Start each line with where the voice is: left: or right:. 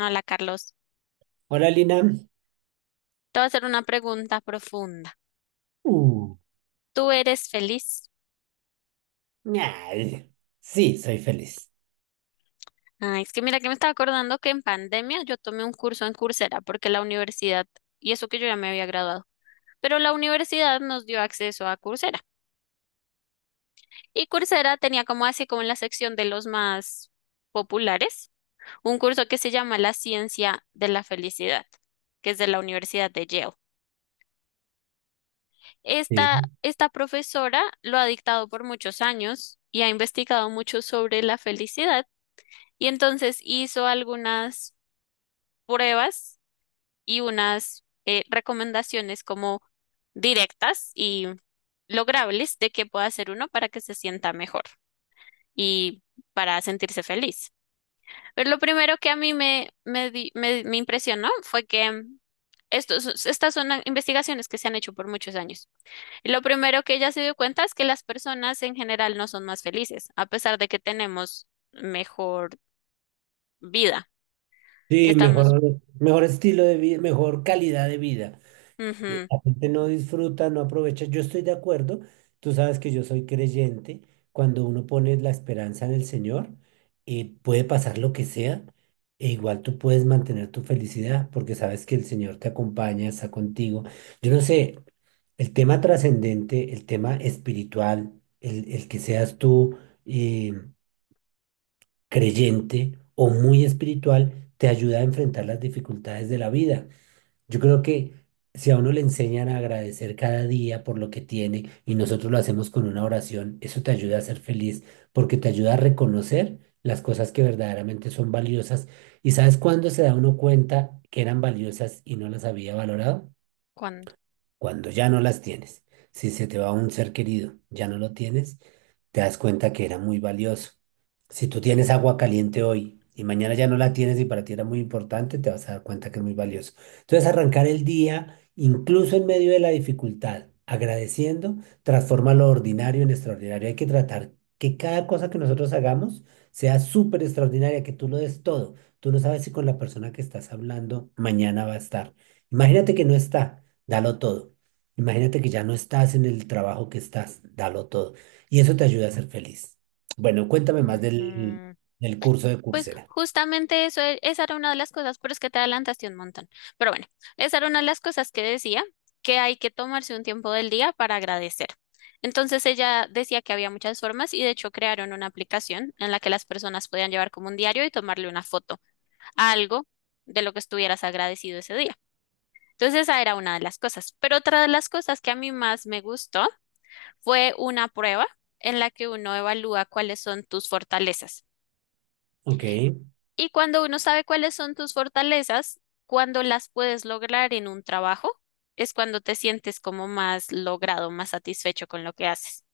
left: Hola, Carlos.
right: Hola Lina.
left: Te voy a hacer una pregunta profunda.
right: Uh,
left: ¿Tú eres feliz?
right: ay, sí, soy feliz.
left: Ay, es que mira que me estaba acordando que en pandemia yo tomé un curso en Coursera porque la universidad, y eso que yo ya me había graduado, pero la universidad nos dio acceso a Coursera. Y Coursera tenía como así como en la sección de los más populares, un curso que se llama La Ciencia de la Felicidad, que es de la Universidad de Yale.
right: Sí,
left: Esta profesora lo ha dictado por muchos años y ha investigado mucho sobre la felicidad. Y entonces hizo algunas pruebas y unas recomendaciones como directas y logrables de qué puede hacer uno para que se sienta mejor y para sentirse feliz. Pero lo primero que a mí me impresionó fue que estas son investigaciones que se han hecho por muchos años. Y lo primero que ella se dio cuenta es que las personas en general no son más felices, a pesar de que tenemos mejor vida.
right: sí,
left: Estamos...
right: mejor, mejor estilo de vida, mejor calidad de vida. eh,
left: ujú.
right: La gente no disfruta, no aprovecha. Yo estoy de acuerdo. Tú sabes que yo soy creyente. Cuando uno pone la esperanza en el Señor, puede pasar lo que sea, e igual tú puedes mantener tu felicidad porque sabes que el Señor te acompaña, está contigo. Yo no sé, el tema trascendente, el tema espiritual, el que seas tú eh, creyente o muy espiritual, te ayuda a enfrentar las dificultades de la vida. Yo creo que si a uno le enseñan a agradecer cada día por lo que tiene y nosotros lo hacemos con una oración, eso te ayuda a ser feliz porque te ayuda a reconocer las cosas que verdaderamente son valiosas. ¿Y sabes cuándo se da uno cuenta que eran valiosas y no las había valorado?
left: ¿Cuándo?
right: Cuando ya no las tienes, si se te va un ser querido, ya no lo tienes, te das cuenta que era muy valioso. Si tú tienes agua caliente hoy y mañana ya no la tienes y para ti era muy importante, te vas a dar cuenta que es muy valioso. Entonces, arrancar el día, incluso en medio de la dificultad, agradeciendo, transforma lo ordinario en extraordinario. Hay que tratar que cada cosa que nosotros hagamos sea súper extraordinaria, que tú lo des todo. Tú no sabes si con la persona que estás hablando mañana va a estar. Imagínate que no está. Dalo todo. Imagínate que ya no estás en el trabajo que estás, dalo todo. Y eso te ayuda a ser feliz. Bueno, cuéntame
left: Ujú.
right: más del curso de
left: Pues
right: Coursera.
left: justamente eso, esa era una de las cosas, pero es que te adelantaste un montón. Pero bueno, esa era una de las cosas que decía, que hay que tomarse un tiempo del día para agradecer. Entonces ella decía que había muchas formas y de hecho crearon una aplicación en la que las personas podían llevar como un diario y tomarle una foto a algo de lo que estuvieras agradecido ese día. Entonces esa era una de las cosas. Pero otra de las cosas que a mí más me gustó fue una prueba en la que uno evalúa cuáles son tus fortalezas.
right: Ok,
left: Y cuando uno sabe cuáles son tus fortalezas, cuando las puedes lograr en un trabajo, es cuando te sientes como más logrado, más satisfecho con lo que haces.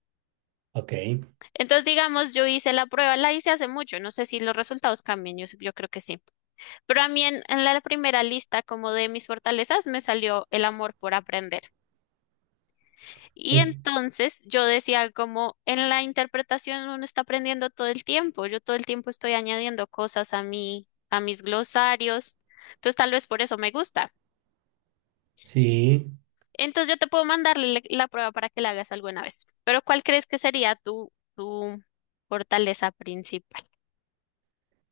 right: ok. Eh,
left: Entonces, digamos, yo hice la prueba, la hice hace mucho, no sé si los resultados cambian, yo creo que sí. Pero a mí en la primera lista como de mis fortalezas me salió el amor por aprender. Y entonces yo decía como en la interpretación uno está aprendiendo todo el tiempo, yo todo el tiempo estoy añadiendo cosas a a mis glosarios, entonces tal vez por eso me gusta.
right: Sí,
left: Entonces yo te puedo mandarle la prueba para que la hagas alguna vez, pero ¿cuál crees que sería tu fortaleza principal?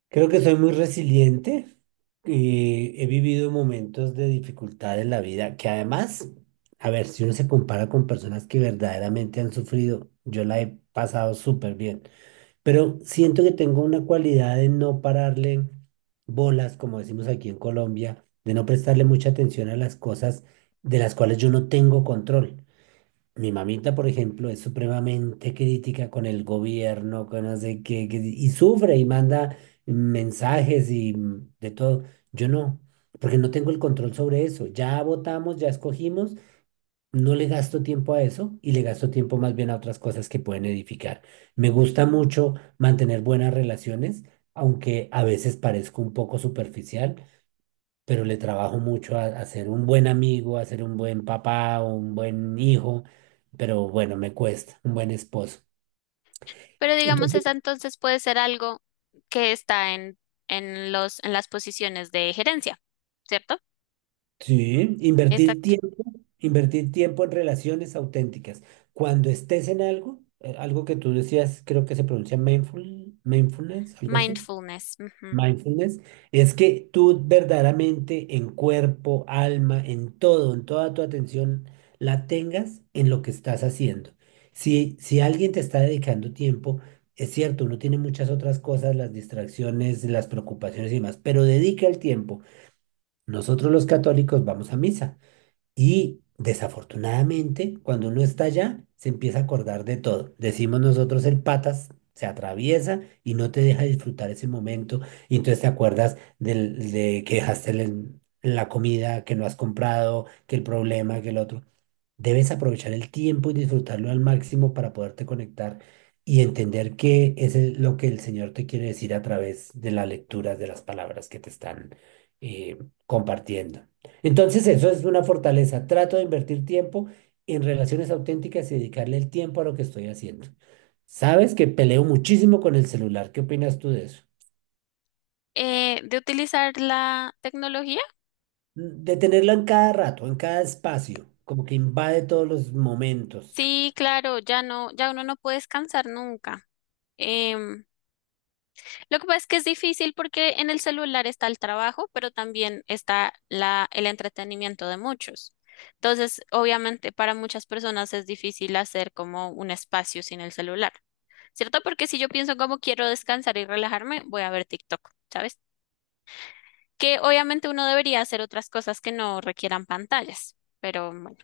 right: creo que soy muy resiliente y he vivido momentos de dificultad en la vida que además, a ver, si uno se compara con personas que verdaderamente han sufrido, yo la he pasado súper bien. Pero siento que tengo una cualidad de no pararle bolas, como decimos aquí en Colombia, de no prestarle mucha atención a las cosas de las cuales yo no tengo control. Mi mamita, por ejemplo, es supremamente crítica con el gobierno, con no sé qué, que- si, y sufre y manda mensajes y de todo. Yo no, porque no tengo el control sobre eso. Ya votamos, ya escogimos, no le gasto tiempo a eso y le gasto tiempo más bien a otras cosas que pueden edificar. Me gusta mucho mantener buenas relaciones, aunque a veces parezco un poco superficial, pero le trabajo mucho a ser un buen amigo, a ser un buen papá, un buen hijo, pero bueno, me cuesta, un buen esposo.
left: Pero digamos
right: Entonces,
left: esa entonces puede ser algo que está en en las posiciones de gerencia, ¿cierto?
right: sí,
left: Exacto.
right: invertir tiempo en relaciones auténticas. Cuando estés en algo, algo que tú decías, creo que se pronuncia mindful, mindfulness, algo así.
left: Mindfulness.
right: Mindfulness es que tú verdaderamente en cuerpo, alma, en todo, en toda tu atención, la tengas en lo que estás haciendo. Si, si alguien te está dedicando tiempo, es cierto, uno tiene muchas otras cosas, las distracciones, las preocupaciones y demás, pero dedica el tiempo. Nosotros los católicos vamos a misa. Y desafortunadamente, cuando uno está allá, se empieza a acordar de todo. Decimos nosotros el patas, se atraviesa y no te deja disfrutar ese momento. Y entonces te acuerdas de que dejaste la comida, que no has comprado, que el problema, que el otro. Debes aprovechar el tiempo y disfrutarlo al máximo para poderte conectar y entender qué es lo que el Señor te quiere decir a través de la lectura de las palabras que te están eh, compartiendo. Entonces, eso es una fortaleza. Trato de invertir tiempo en relaciones auténticas y dedicarle el tiempo a lo que estoy haciendo. Sabes que peleo muchísimo con el celular. ¿Qué opinas tú de eso?
left: De utilizar la tecnología?
right: De tenerlo en cada rato, en cada espacio, como que invade todos los momentos.
left: Sí, claro, ya no, ya uno no puede descansar nunca. Em, lo que pasa es que es difícil porque en el celular está el trabajo, pero también está el entretenimiento de muchos. Entonces, obviamente, para muchas personas es difícil hacer como un espacio sin el celular, ¿cierto? Porque si yo pienso como quiero descansar y relajarme, voy a ver TikTok, ¿sabes? Que obviamente uno debería hacer otras cosas que no requieran pantallas, pero bueno.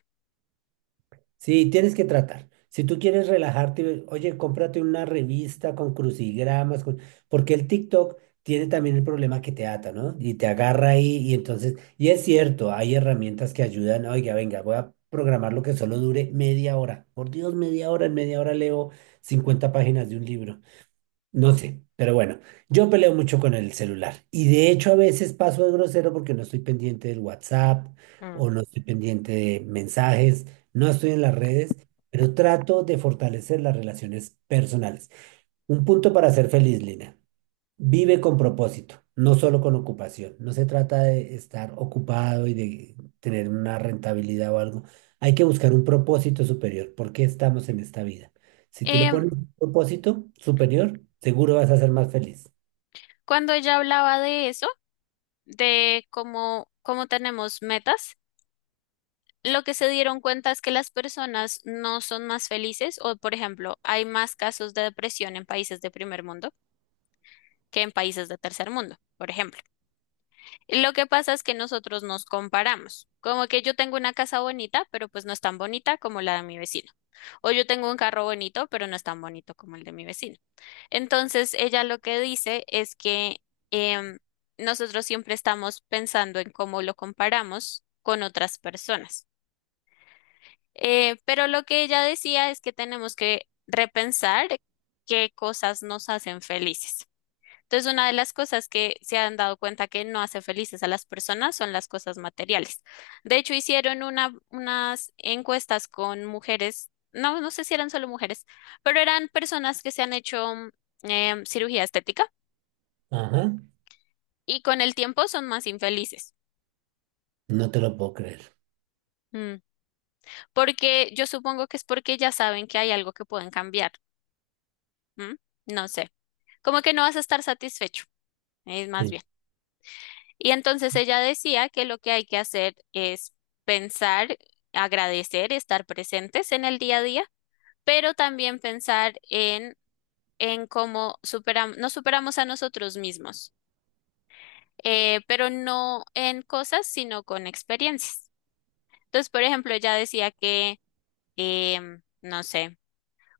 right: Sí, tienes que tratar. Si tú quieres relajarte, oye, cómprate una revista con crucigramas, con- porque el TikTok tiene también el problema que te ata, ¿no? Y te agarra ahí y entonces, y es cierto, hay herramientas que ayudan, oiga, venga, voy a programar lo que solo dure media hora. Por Dios, media hora, en media hora leo 50 páginas de un libro. No sé, pero bueno, yo peleo mucho con el celular y de hecho a veces paso de grosero porque no estoy pendiente del WhatsApp o no estoy pendiente de mensajes, no estoy en las redes, pero trato de fortalecer las relaciones personales. Un punto para ser feliz, Lina. Vive con propósito, no solo con ocupación. No se trata de estar ocupado y de tener una rentabilidad o algo. Hay que buscar un propósito superior. ¿Por qué estamos en esta vida? Si tú le
left: Em,
right: pones un propósito superior, seguro vas a ser más feliz.
left: Cuando ella hablaba de eso, cómo tenemos metas, lo que se dieron cuenta es que las personas no son más felices o, por ejemplo, hay más casos de depresión en países de primer mundo que en países de tercer mundo, por ejemplo. Y lo que pasa es que nosotros nos comparamos, como que yo tengo una casa bonita, pero pues no es tan bonita como la de mi vecino. O yo tengo un carro bonito, pero no es tan bonito como el de mi vecino. Entonces, ella lo que dice es que em, nosotros siempre estamos pensando en cómo lo comparamos con otras personas. Pero lo que ella decía es que tenemos que repensar qué cosas nos hacen felices. Entonces, una de las cosas que se han dado cuenta que no hace felices a las personas son las cosas materiales. De hecho, hicieron unas encuestas con mujeres, no sé si eran solo mujeres, pero eran personas que se han hecho cirugía estética
right: Ajá.
left: y con el tiempo son más infelices.
right: No te lo puedo creer.
left: Mm. Porque yo supongo que es porque ya saben que hay algo que pueden cambiar. ¿M? No sé, como que no vas a estar satisfecho, es más
right: Sí,
left: bien. Y entonces ella decía que lo que hay que hacer es pensar, agradecer, estar presentes en el día a día, pero también pensar en cómo nos superamos a nosotros mismos, pero no en cosas, sino con experiencias. Entonces, por ejemplo, ella decía que, no sé.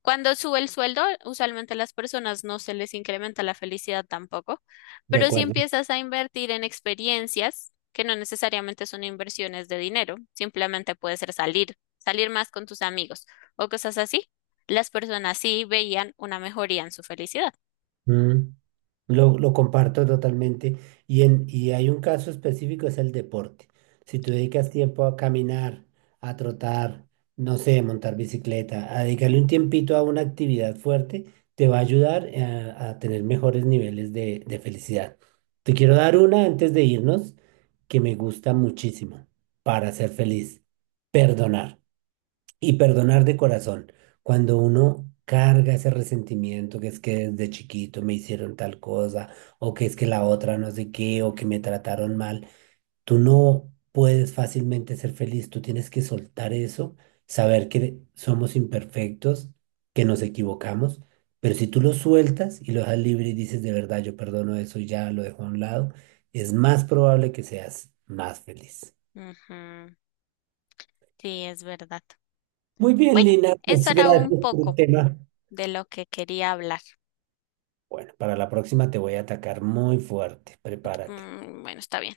left: Cuando sube el sueldo, usualmente a las personas no se les incrementa la felicidad tampoco,
right: de
left: pero si
right: acuerdo.
left: empiezas a invertir en experiencias, que no necesariamente son inversiones de dinero, simplemente puede ser salir, salir más con tus amigos o cosas así, las personas sí veían una mejoría en su felicidad.
right: Mm. Lo comparto totalmente. Y hay un caso específico, es el deporte. Si tú dedicas tiempo a caminar, a trotar, no sé, a montar bicicleta, a dedicarle un tiempito a una actividad fuerte, te va a ayudar a tener mejores niveles de felicidad. Te quiero dar una antes de irnos que me gusta muchísimo para ser feliz. Perdonar. Y perdonar de corazón. Cuando uno carga ese resentimiento que es que desde chiquito me hicieron tal cosa, o que es que la otra no sé qué, o que me trataron mal, tú no puedes fácilmente ser feliz. Tú tienes que soltar eso, saber que somos imperfectos, que nos equivocamos, pero si tú lo sueltas y lo dejas libre y dices de verdad, yo perdono eso y ya lo dejo a un lado, es más probable que seas más feliz.
left: Ujú, sí, es verdad.
right: Muy bien,
left: Bueno,
right: Lina,
left: eso
right: pues
left: era un
right: gracias por el
left: poco
right: tema.
left: de lo que quería hablar.
right: Bueno, para la próxima te voy a atacar muy fuerte. Prepárate.
left: Mm, bueno, está bien.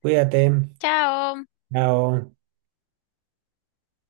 right: Cuídate.
left: Chao.
right: Chao.